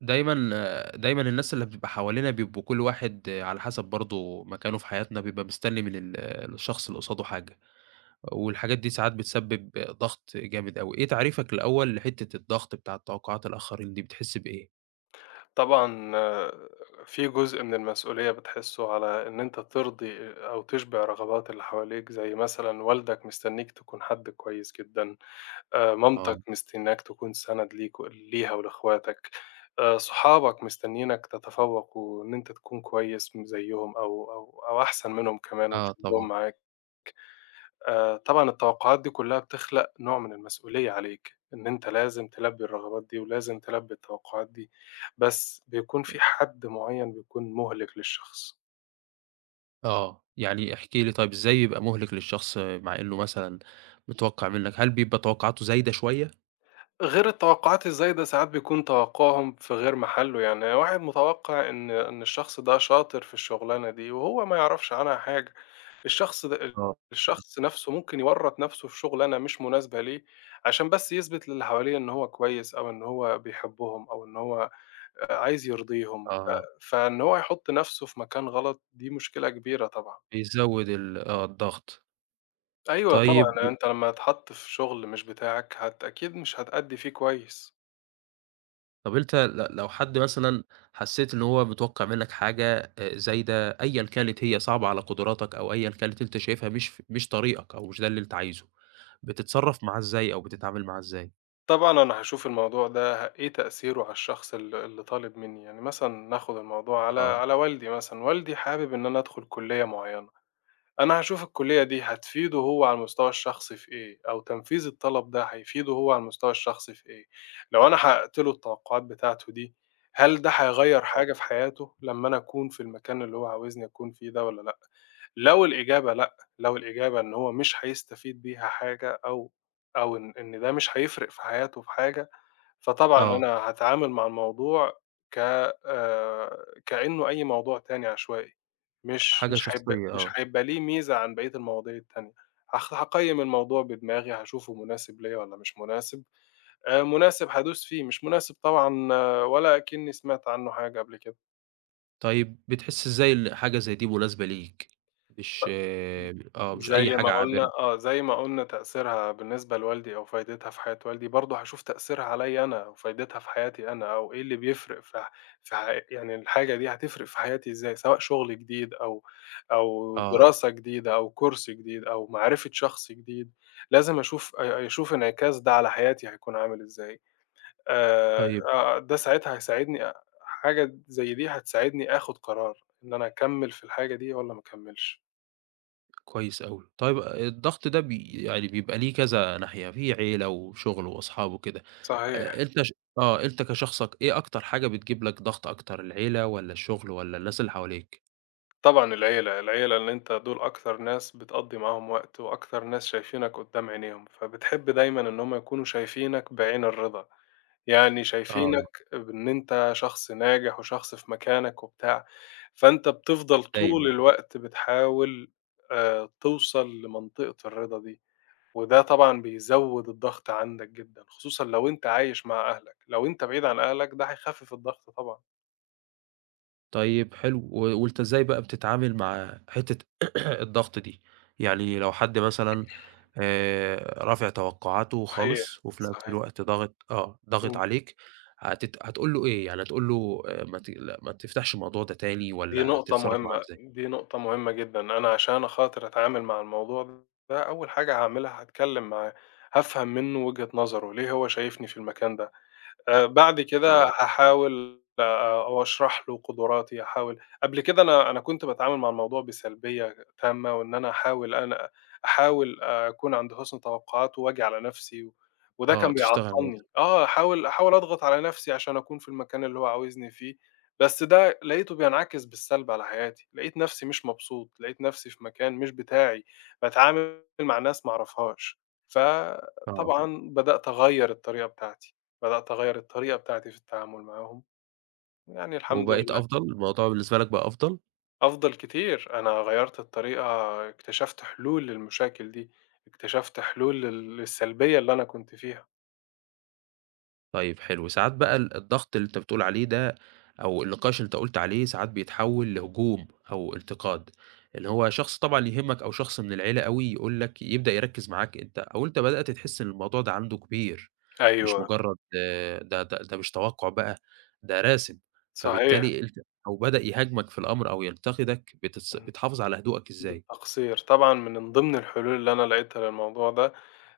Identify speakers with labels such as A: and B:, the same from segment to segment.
A: دايمًا، آآ، دايمًا الناس اللي بتبقى حوالينا بيبقوا كُلّ واحد على حَسَب برضه مكانه في حياتنا بيبقى مستني من ال الشخص اللي قصادُه حاجة، والحاجات دي ساعات بتسبِّب ضغط جامد أوي، إيه تعريفَك الأول لحتّة الضغط بتاعة توقعات الآخرين دي بتحس بإيه؟
B: طبعًا آآ، في جزء من المسؤولية بتحسُّه على إن أنت تِرضي أو تشبِع رغبات اللي حواليك، زي مثلًا والدك مستنيك تكون حد كويس جدًا آآ،
A: آه.
B: مامتك مستنياك تكون سَنَد ليك ليها ولاخواتك آآ، صحابك مستنينك تتفوّق وإن أنت تكون كويّس م زيهم أو أو أو أحسن منهم كمان
A: آه،
B: وتشدّهم
A: طبعًا.
B: معاك. آآ، طبعًا التوقعات دي كُلها بتخلق نوع من المسؤولية عليك، إن أنت لازم تلبّي الرغبات دي ولازم تلبّي التوقعات دي، بس بيكون في حد معيّن بيكون مُهلِك للشخص.
A: آه، يعني احكِ لي طيب إزاي يبقى مُهلِك للشخص آآ، مع إنّه مثلًا متوقّع منَّك، هل بيبقى توقعاته زايدة شوية؟
B: غير التوقعات إزاي، ده ساعات بيكون توقعهم في غير محلُّه، يعني واحد متوقّع إن إن الشخص ده شاطر في الشغلانة دي، وهو ما يعرفش عنها حاجة، الشخص ده
A: آه.
B: الشخص نفسُه ممكن يوّرط نفسُه في شغلانه مش مناسبة ليه، عشان بس يثبت للي حواليه إن هو كويس أو إن هو بيحبّهم أو إن هو عايز يرضيهم ف
A: أها.
B: فإن هو يحُطّ نفسُه في مكان غلط، دي مشكلة كبيرة طبعًا.
A: بيزوّد ال آه، الضغط.
B: أيوه،
A: طيب،
B: طبعًا،
A: و
B: أنت لمّا تتحط في شغل مش بتاعَك هت أكيد مش هتأدّي فيه كويس.
A: طب، أنت ل لو حد مثلًا حسّيت إن هو متوقّع منَّك حاجة زايدة، أيًا كانت هي صعبة على قدراتَك أو أيًا كانت أنت شايفها مش ف مش طريقَك أو مش ده اللي أنت عايزه، بتتصرّف معاه إزاي أو بتتعامل معاه إزاي؟
B: طبعًا أنا هاشوف الموضوع ده إيه تأثيره على الشخص ال اللي طالب منّي. يعني مثلًا، نأخد الموضوع على
A: آه.
B: على والدي مثلًا، والدي حابب إن أنا أدخل كلية معيَّنة. أنا هاشوف الكلية دي هتفيده هو على المستوى الشخصي في إيه، أو تنفيذ الطلب ده هيفيده هو على المستوى الشخصي في إيه، لو أنا حقَّقت له التوقُّعات بتاعته دي، هل ده هيغيِّر
A: آه.
B: حاجة في حياته لمّا أنا أكون في المكان اللي هو عاوزني أكون فيه ده، والّا لأ؟ لو الإجابة لأ، لو الإجابة إن هو مش هيستفيد بيها حاجة، أو أو إن إن ده مش هيفرِق في حياته في حاجة، فطبعًا
A: آه.
B: أنا هاتعامل مع الموضوع ك آآ، كأنه أي موضوع تاني عشوائي،
A: أ
B: مش
A: حاجة
B: مش هيبقى
A: شخصية،
B: مش
A: آه.
B: هيبقى ليه ميزة عن بقية المواضيع التانية. هخ هاقيِّم الموضوع بدماغي، هاشوفه مناسب ليَّا والّا مش مناسب، آآ، مناسب، هادوس فيه، مش مناسب طبعًا ولا أكنّي سمعت عنه حاجة قبل كده.
A: طيب، بتحسّ إزاي إن حاجة زي دي مناسبة ليك؟ مش آآ آه، مش أي
B: زَي ما
A: حاجة
B: قُلنا
A: عابرة؟
B: آه، زَي ما قُلنا تأثيرها بالنسبة لوالدي، أو فايدتها في حياة والدي، برضه هاشوف تأثيرها عليَّ أنا و فايدتها في حياتي أنا، أو إيه اللي بيفرق في ح في حي يعني الحاجة دي هتفرق في حياتي إزاي؟ سواء شُغل جديد أو، أو
A: آه.
B: دراسة جديدة أو course جديد أو معرفة شخص جديد، لازم أشوف أ أشوف انعكاس ده على حياتي هيكون عامل إزاي آآ،
A: طيب
B: آآ، ده ساعتها هيساعدني أ حاجة د زَي دي هتساعدني آخُد قرار، إن أنا أكمّل في الحاجة دي والَّا ما أكمّلش.
A: كويس أوي، طيب آآ، الضغط ده بي يعني بيبقى ليه كذا ناحية، في عيلة وشُغل وأصحاب وكده،
B: صحيح.
A: أ أنت ش آه، أنت كشخصك إيه أكتر حاجة بتجيب لك ضغط أكتر؟ العيلة والَّا الشُغل والَّا الناس اللي حواليك؟
B: طبعًا العيلة، العيلة اللي أنت دُول أكثر ناس بتقضّي معاهم وقت، وأكثر ناس شايفينك قدّام عينيهم، فبتحب دايمًا إن هُم يكونوا شايفينك بعين الرِضا، يعني
A: آه.
B: شايفينك بإن أنت شخص ناجح، وشخص في مكانك وبتاع، فأنت بتفضل
A: أيوه،
B: طول
A: طبعًا.
B: الوقت بتحاول آآ، توصل لمنطقة الرِضا دي، وده طبعًا بيزوّد الضغط عندك جدًا، خصوصًا لو أنت عايش مع أهلك، لو أنت بعيد عن أهلك ده هيخفِّف الضغط طبعًا.
A: طيب حلو، و وأنت إزاي بقى بتتعامل مع حتة الضغط دي؟ يعني لو حد مثلًا آآ، رافع توقعاته
B: صحيح،
A: خالص وفي نَفس
B: صحيح.
A: الوقت ضاغط آه، ضاغط
B: إمم.
A: عليك هتت هتقول له إيه؟ يعني هتقول له آآ "ما تقلق ما تفتحش الموضوع ده تاني."
B: دي
A: والّا
B: نقطة
A: هتتصرّف معاه
B: مهمة،
A: إزاي؟
B: دي نقطة مهمة جدًا. أنا عشان أخاطر أتعامل مع الموضوع ده أول حاجة هاعملها هاتكلم معاه، هافهم منه وجهة نظره، ليه هو شايفني في المكان ده؟ آآ بعد كده
A: آه.
B: هاحاول أو أشرح له قدراتي، هاحاول قبل كده أنا أنا كنت باتعامل مع الموضوع بسلبية غ تامة وإن أنا هاحاول أنا أحاول أكون عند حُسن توقعاته وآجي على نَفسي و وده
A: آه،
B: كان
A: تشتغل على نفسك.
B: بيعطّلني، آه، هاحاول هاحاول أضغط على نَفسي عشان أكون في المكان اللي هو عاوزني فيه، بس ده لقيته بينعكس بالسلب على حياتي، لقيت نَفسي مش مبسوط، لقيت نَفسي في مكان مش بتاعي، باتعامل مع ناس ما أعرفهاش.
A: آه.
B: فطبعًا بدأت أغيّر الطريقة بتاعتي، بدأت أغيّر الطريقة بتاعتي في التعامل معاهم. يعني الحمد
A: وبقيت
B: لله.
A: أفضل، الموضوع بالنسبة لك بقى أفضل؟
B: أفضل كتير، أنا غيّرت الطريقة، اكتشفت حلول للمشاكل دي. اكتشفت حلول لل السلبية اللي أنا كنت فيها.
A: طيب، حلو. ساعات بقى ال الضغط اللي أنت بتقول عليه ده، أو النقاش اللي أنت قُلت عليه، ساعات بيتحوَّل لهجوم أو انتقاد. اللي هو، شخص طبعًا يهمَّك، أو شخص من العيلة أوي يقول لك يبدأ يركِّز معاك أنت، أو أنت بدأت تحِس إن الموضوع ده عنده كبير، مش
B: أيوه.
A: مجرد ده ده ده مش توقُّع بقى، ده راسم.
B: صحيح.
A: فبالتالي أنت أو بدأ يهاجمك في الأمر أو ينتقيك، بتص
B: إمم.
A: بتحافظ على هدوئك إزاي؟
B: بالتقصير. طبعًا ما من ضمن الحلول اللي أنا لاقيتها للموضوع ده،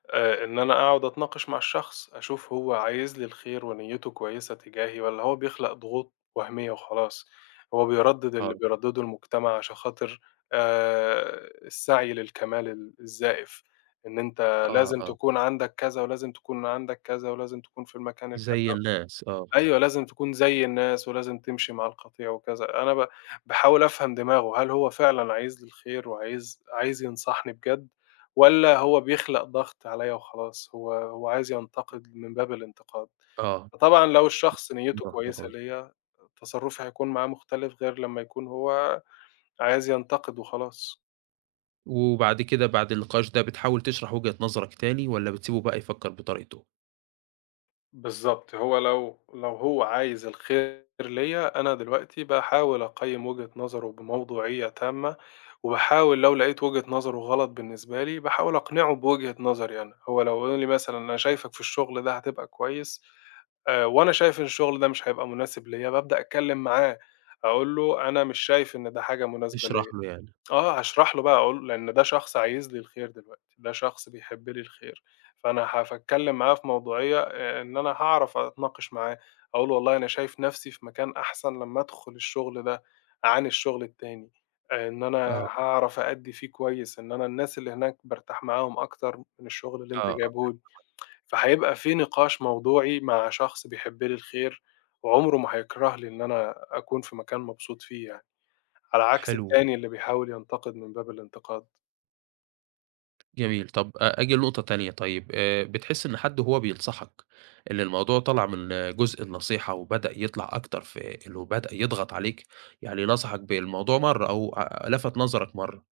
B: آآ، إن أنا أقعد أتناقش مع الشخص، أشوف هو عايز لي الخير ونيَّته كويسة تجاهي، والّا هو بيخلق ضغوط وهمية وخلاص، هو بيردِّد اللي
A: آه.
B: بيردِّده المجتمع، عشان خاطر آآ، السعي للكمال ال الزايف، إن أنت
A: آه،
B: لازم
A: آه.
B: تكون عندك كذا، ولازم تكون عندك كذا، ولازم تكون في المكان الكذا.
A: زي الناس، آه.
B: أيوه، لازم تكون زي الناس، ولازم تمشي مع القطيع وكذا. أنا ب باحاول أفهم دماغه، هل هو فعلًا عايز لي الخير وعايز عايز ينصحني بجد، والّا هو بيخلق ضغط عليَّا وخلاص، هو هو عايز
A: [unintelligible]
B: ينتقد من باب الانتقاد.
A: آه.
B: فطبعًا لو الشخص نيَّته
A: مرة واحدة
B: كويسة
A: خلاص
B: ليَّا، تصرُّفي هيكون معاه مختلف، غير لمّا يكون هو عايز ينتقد وخلاص.
A: وبعد كده بعد النقاش ده بتحاول تشرح وجهة نظرك تاني والَّا بتسيبه بقى يفكّر بطريقتُه؟
B: بالضبط، هو لو لو هو عايز الخير ليّا، أنا دلوقتي باحاول أقيّم وجهة نظرُه بموضوعية تامة، وباحاول لو لقيت وجهة نظرُه غلط بالنسبة لي، باحاول أقنعه بوجهة نظري أنا، هو لو يقول لي مثلًا "أنا شايفك في الشغل ده هتبقى كويس." آآ، وأنا شايف إن الشغل ده مش هيبقى مناسب ليّا بابدأ أتكلم معاه أقول له: "أنا مش شايف إن ده حاجة مناسبة
A: تشرح
B: ليّا."
A: له يعني.
B: آه، هاشرح له بقى أقول لأن ده شخص عايز لي الخير دلوقتي، ده شخص بيحب لي الخير فأنا ف هاتكلم معاه في موضوعية، إن أنا هاعرف أتناقش معاه، أقول له: "والله أنا شايف نَفْسي في مكان أحسن لمّا أدخل الشغل ده، عن الشغل التاني، إن أنا
A: آه.
B: هاعرف أأدّي فيه كويس، إن أنا الناس اللي هناك بارتاح معاهم أكتر من الشغل اللي أنت
A: آه، آه
B: جايبه لي."
A: [unintelligible]
B: فهيبقى في نقاش موضوعي مع شخص بيحب لي الخير، وعمرُه ما هيكره لي إن أنا أكون في مكان مبسوط فيه يعني، على عكس
A: حلو.
B: التاني اللي بيحاول ينتقد من باب الانتقاد.
A: جميل. طَب، أجي لنقطة تانية، طيب، آآ، بتحس إن حد وهو بينصحك إن الموضوع طلع من جزء النصيحة وبدأ يطلع أكتر في إنه بدأ يضغط عليك، يعني نصحك بالموضوع مرة، أو لفت نظرك مرة،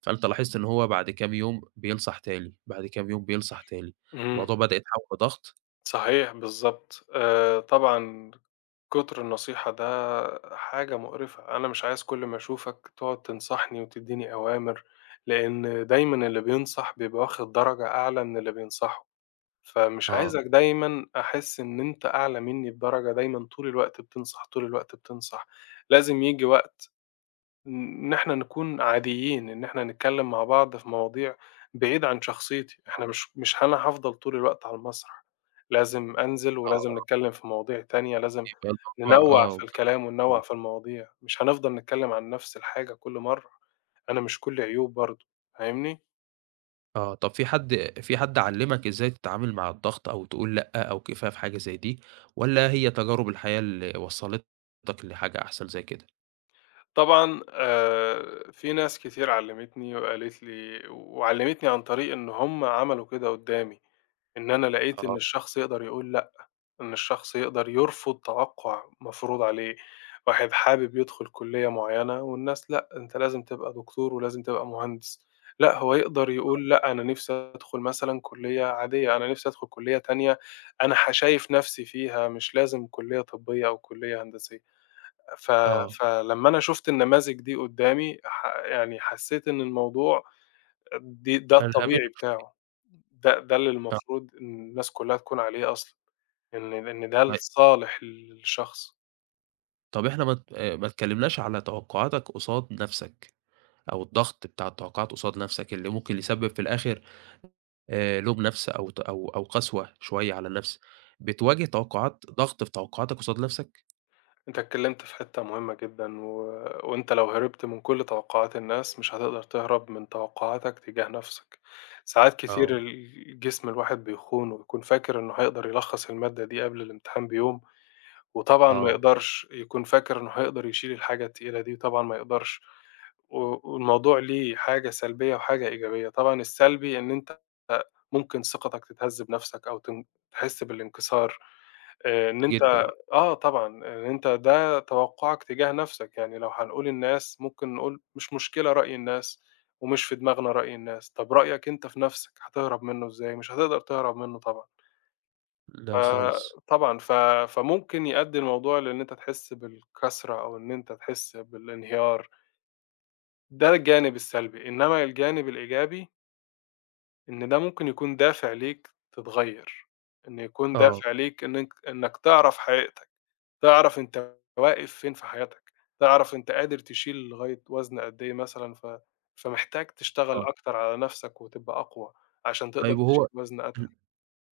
A: فأنت لاحظت إن هو بعد كام يوم، بينصح تاني، بعد كام يوم بينصح تاني،
B: إمم.
A: الموضوع بدأ يتحول لضغط.
B: صحيح، بالضبط. آآ، طبعًا، كتر النصيحة ده حاجة مقرفة. أنا مش عايز كل ما أشوفك تقعد تنصحني وتدِّيني أوامر، لأن دايمًا اللي بينصح بيبقى واخد درجة أعلى من اللي بينصحه. فمش
A: آه.
B: عايزك دايمًا أحِس إن أنت أعلى مني بدرجة، دايمًا طول الوقت بتنصح، طول الوقت بتنصح. لازم ييجي وقت ن إن إحنا نكون عاديين، إن إحنا نتكلَّم مع بعض في مواضيع بعيد عن شخصيتي.
A: آه.
B: إحنا مش مش هن هافضل طول الوقت على المسرح، لازم أنزل،
A: آه،
B: ولازم
A: آه.
B: نتكلَّم في مواضيع تانية، لازم
A: بيبقى الموضوع
B: ننوِّع في
A: آه.
B: الكلام وننوِّع
A: بالضبط.
B: في المواضيع، مش هنفضل نتكلَّم عن نفس الحاجة كل مرة. أنا مش كلِّي عيوب برضه. فاهمني؟
A: آه، طَب في حَد في حَد علّمك إزاي تتعامل مع الضغط أو تقول لأ، أو كفاية فحاجة زَيّ دي، والّا هي تجارب الحياة اللي وصلّتك لحاجة أحسن زَيّ كده؟
B: طبعًا آآ، في ناس كتير علّمتني وقالت لي وعلّمتني عن طريق إن هُم عملوا كده قدّامي، إن أنا لقيت إن
A: آه
B: الشخص يقدر يقول لأ، إن الشخص يقدر يرفض توقُّع مفروض عليه، واحد حابب يدخُل كليّة معيّنة والناس لأ، أنت لازم تبقى دكتور ولازم تبقى مهندس لأ، هو يقدر
A: آه.
B: يقول لأ، أنا نَفْسي أدخُل مثلًا كليّة عادية أنا نَفْسي أدخُل كليّة تانية أنا ه شايف نَفْسي فيها، مش لازم كليّة طبّية أو كليّة هندسية، ف
A: آه.
B: ف لمّا أنا شُفت النماذج دي قدّامي ح يعني حسّيت إن الموضوع آآ، دي ده
A: فألمهمتك
B: الطبيعي
A: شوية.
B: بتاعه، ده ده اللي
A: ط
B: المفروض إن الناس كلّها تكون عليه أصلًا، إن إن ده
A: طيب.
B: لصالح الشخص.
A: طَب احنا ما ت آآ، ما اتكلّمناش على توقّعاتك قصاد نَفْسك أو الضغط بتاع التوقّعات قصاد نَفْسك، اللي ممكن يسبّب في الآخِر آآ، لوم نَفْس أو ت أو أو قسوة شوية على النَفْس، بتواجه توقّعات ضغط في توقّعاتك قصاد نَفْسك؟
B: أنت اتكلمت في حتّة مهمّة جدًا، و وأنت لو هربت من كل توقّعات الناس، مش هتقدر تهرب من توقّعاتك تجاه نَفْسك، ساعات
A: آه.
B: كتير الجسم الواحد بيخونه، ويكون فاكر إنّه هيقدر يلخّص المادة دي قبل الإمتحان بيوم، وطبعًا ما
A: آه.
B: يقدرش، يكون فاكر إنّه هيقدر يشيل الحاجة التقيلة دي وطبعًا ما يقدرش، و والموضوع ليه حاجة سلبية وحاجة إيجابية، طبعًا السلبي إن أنت آآ، ممكن ثقتك تتهزّ بنَفْسك أو تن تحسّ بالإنكسار آآ، إن أنت
A: جدًا.
B: آه، طبعًا، أنت ده توقّعك تجاه نَفْسك، يعني لو هنقول الناس ممكن نقول مش مشكلة رأي الناس، ومش في دماغنا رأي الناس، طَب رأيك أنت في نَفْسك؟ هتهرب منُّه إزاي؟ مش هتقدر تهرب منُّه طبعًا.
A: لا،
B: آآ،
A: خالص.
B: طبعًا ف فممكن يؤدي الموضوع لإن أنت تحسّ بالكسرة أو إن أنت تحسّ بالإنهيار. ده الجانب السلبي، إنّما الجانب الإيجابي إن ده ممكن يكون دافع ليك، تتغيّر، إن يكون
A: آه.
B: دافع ليك إنّك إنّك تعرف حقيقتك، تعرف أنت واقف فين في حياتك، تعرف أنت قادر تشيل لغاية وزن قد إيه مثلًا ف فمحتاج تشتغل
A: آه.
B: أكتر على نَفْسك وتبقى أقوى، عشان تقدر
A: طيب وهو
B: تشيل وزن أتقل.
A: ال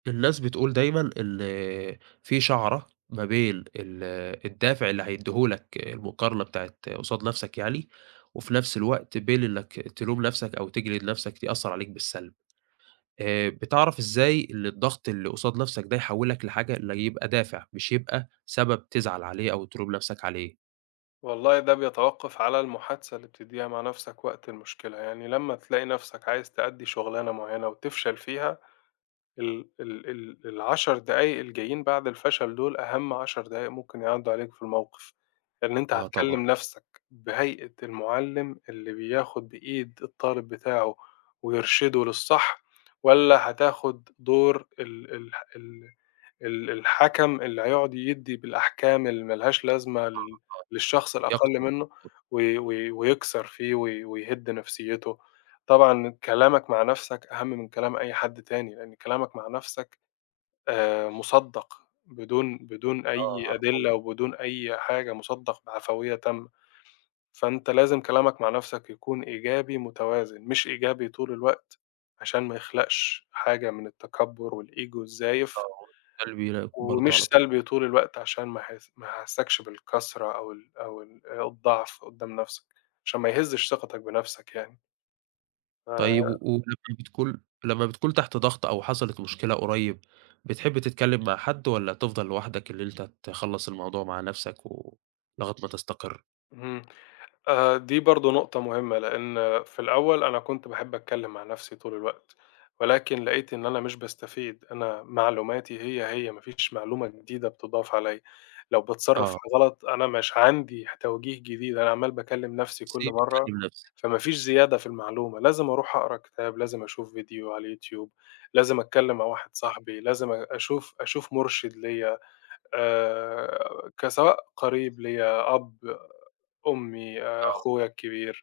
A: الناس بتقول دايمًا ال في شعرة ما بين ال الدافع اللي هيدهولك المقارنة بتاعة قصاد نَفْسك يعني، وفي نَفْس الوقت بين إنّك تلوم نَفْسك أو تجلد نَفْسك يأثر عليك بالسلب، آآ، بتعرف إزاي إن الضغط اللي قصاد نَفْسك ده يحوّلك لحاجة اللي يبقى دافع مش يبقى سبب تزعل عليه أو تلوم نَفْسك عليه؟
B: والله، ده بيتوقَّف على المحادثة اللي بتديها مع نَفْسك وقت المشكلة. يعني لمّا تلاقي نَفْسك عايز تأدِّي شغلانة معيَّنة وتفشل فيها، ال ال ال ال10 دقايق الجايين بعد الفشل دول، أهم 10 دقايق ممكن يعدُّوا عليك في الموقف، لأن أنت
A: آه، طبعًا.
B: هتكلِّم نَفْسك، بهيئة المُعلِّم اللي بياخد بإيد الطالب بتاعه ويرشِده للصح، والّا هتاخد دور ال ال الح ال الحَكَم اللي هيقعد يدِّي بالأحكام اللي ما لهاش لازمة
A: آه،
B: لل للشخص
A: آه يقتل
B: الأقل منَّه،
A: الموضوع.
B: وي وي ويكسر فيه، وي- ويهُد نَفْسيَّته. طبعًا كلامك مع نَفْسك أهم من كلام أي حد تاني، لأن كلامك مع نَفْسك، آآ، مُصدَّق، بدون بدون
A: آه،
B: أي
A: علي طول.
B: أدلة، وبدون أي حاجة، مُصدَّق بعفوية تامة. فأنت لازم كلامك مع نَفْسك يكون إيجابي متوازن، مش إيجابي طول الوقت، عشان ما يخلقش حاجة من التكبُّر والego
A: آه،
B: الزايف.
A: هو ده [unintelligible] برضو
B: ومش
A: على طول.
B: سلبي طول الوقت عشان ما ح ما أحسكش بالكسرة أو ال أو ال أو الضعف قدّام نَفْسك، عشان ما يهزش ثقتك بنَفْسك يعني.
A: طيب
B: ف
A: و ولمّا بتكون لمّا بتكون تحت ضغط أو حصلِت مشكلة قريّب، بتحب تتكلِّم مع حَدّ والَّا تفضل لوحدك اللي أنت تخلّص الموضوع مع نَفْسك و لغاية ما تستقر؟
B: إمم، آآ، دي برضه نقطة مهمّة، لإن في الأول أنا كنت باحب أتكلم مع نَفْسي طول الوقت، ولكن لقيت إن أنا مش باستفيد، أنا معلوماتي هي، هي ما فيش معلومة جديدة بتضّاف عليَّ، لو باتصرف
A: آه.
B: غلط أنا مش عندي ح توجيه جديد أنا عمّال باكلّم نَفْسي كُلّ
A: سيب
B: مرّه،
A: أكلم نفسي.
B: فما فيش زيادة في المعلومة، لازم أروح أقرا كتاب، لازم أشوف فيديو على اليوتيوب، لازم أتكلم مع واحد
A: آه.
B: صاحبي، لازم أ أشوف، أشوف مرشِد ليّا آآ، كسواء قريب ليّا، أب، أمّي، آآ،
A: آه.
B: أخويا الكبير،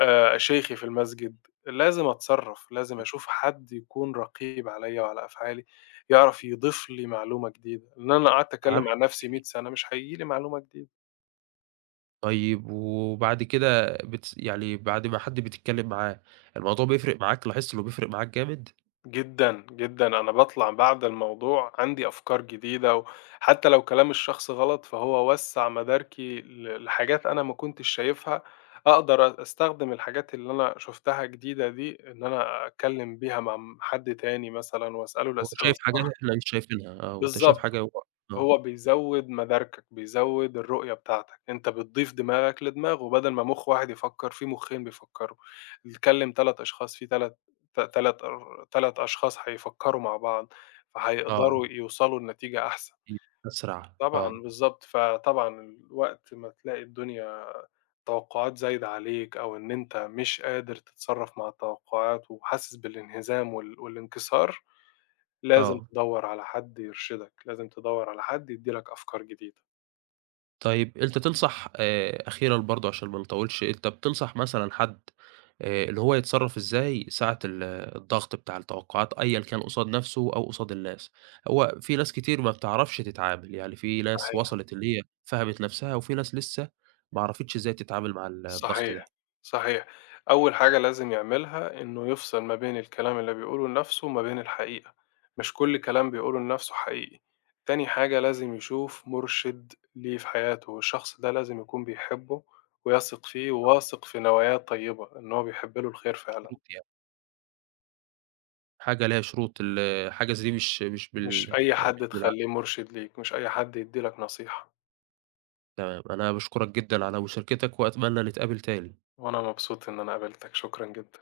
B: آآ، شيخي في المسجد لازم أتصرّف، لازم أشوف حَد يكون رقيب عليَّ وعلى أفعالي، يعرف يضيف لي معلومة جديدة، لإن أنا لو قعدت
A: عم
B: أتكلم مع نَفْسي مِية
A: جديد.
B: سَنة مش هييجي لي معلومة جديدة.
A: طيب، وبعد كده بتس يعني بَعد ما حَدّ بتتكلّم معاه، الموضوع بيفرق معاك، لاحظت إنّه بيفرق معاك جامد؟
B: جدًا، جدًا أنا باطلَع بَعد الموضوع عندي أفكار جديدة وحتى لو كلام الشخص غلط، فهو وسّع مداركي ل لحاجات أنا ما كنتش شايفها، أقدر أ أستخدم الحاجات اللي أنا شُفتها جديدة دي، اللي أنا أتكلّم بيها مع م حَد تاني مثلًا وأسأله
A: هو
B: الأسئلة
A: شايف حاجة
B: الصح.
A: إحنا مش شايفينها آه، وأنت شايف
B: بالضبط
A: حاجة هو آه.
B: ،هو بيزوّد مداركك، بيزوّد الرؤية بتاعتك، أنت بتضيف دماغك لدماغه بدل ما مُخ واحد يفكّر في مُخّين بيفكّروا بيكلّم 3 أشخاص، في 3 ت تَلَت آآ، 3 أشخاص هيفكّروا مع بعض،
A: آه.
B: فهيقدروا يوصلوا لنتيجة أحسن.
A: [unintelligible] أسرع،
B: طبعًا
A: آه.
B: بالضبط، فطبعا وقت ما تلاقي الدنيا التوقّعات زايدة عليك أو إن أنت مش قادر تتصرّف مع التوقّعات وحاسس بالإنهزام وال والإنكسار، لازم
A: آه.
B: تدوّر على حَد يرشدك، لازم تدوّر على حد يدّي لك أفكار جديدة.
A: طيب أنت تنصح آآ، أخيرًا برضه عشان ما نطوّلش، أنت بتنصح مثلًا حَد آآ اللي هو يتصرّف إزاي ساعة ال الضغط بتاع التوقّعات، أيًا كان قصاد نَفْسه أو قصاد الناس؟ هو في ناس كتير ما بتعرفش تتعامل، يعني في ناس
B: صحيح.
A: وصلت اللي هي فهمت نَفْسها وفي ناس لسه ما عرفتش إزاي تتعامل مع ال الضغط ده.
B: صحيح، صحيح، أول حاجة لازم يعملها إنّه يفصل ما بين الكلام اللي بيقوله لنَفْسه وما بين الحقيقة، مش كل كلام بيقوله لنَفْسه حقيقي، تاني حاجة لازم يشوف مُرشد ليه في حياته، والشخص ده لازم يكون بيحبّه ويثق فيه
A: آه.
B: وواثق في نواياه الطيّبة، إن هو بيحبّ له الخير
A: مش كرو
B: فعلًا.
A: يعني. حاجة ليها شروط ال حاجة زَيّ دي مش مش
B: مش
A: بال
B: أي حَد
A: بالعقل.
B: تخلّيه مرشد ليك، مش أي حَد يدّي لك نصيحة.
A: تمام، أنا باشكرك جدًا على مشاركتك، وأتمنى نتقابل تاني.
B: وأنا مبسوط إن أنا قابلتك، شكرًا جدًا.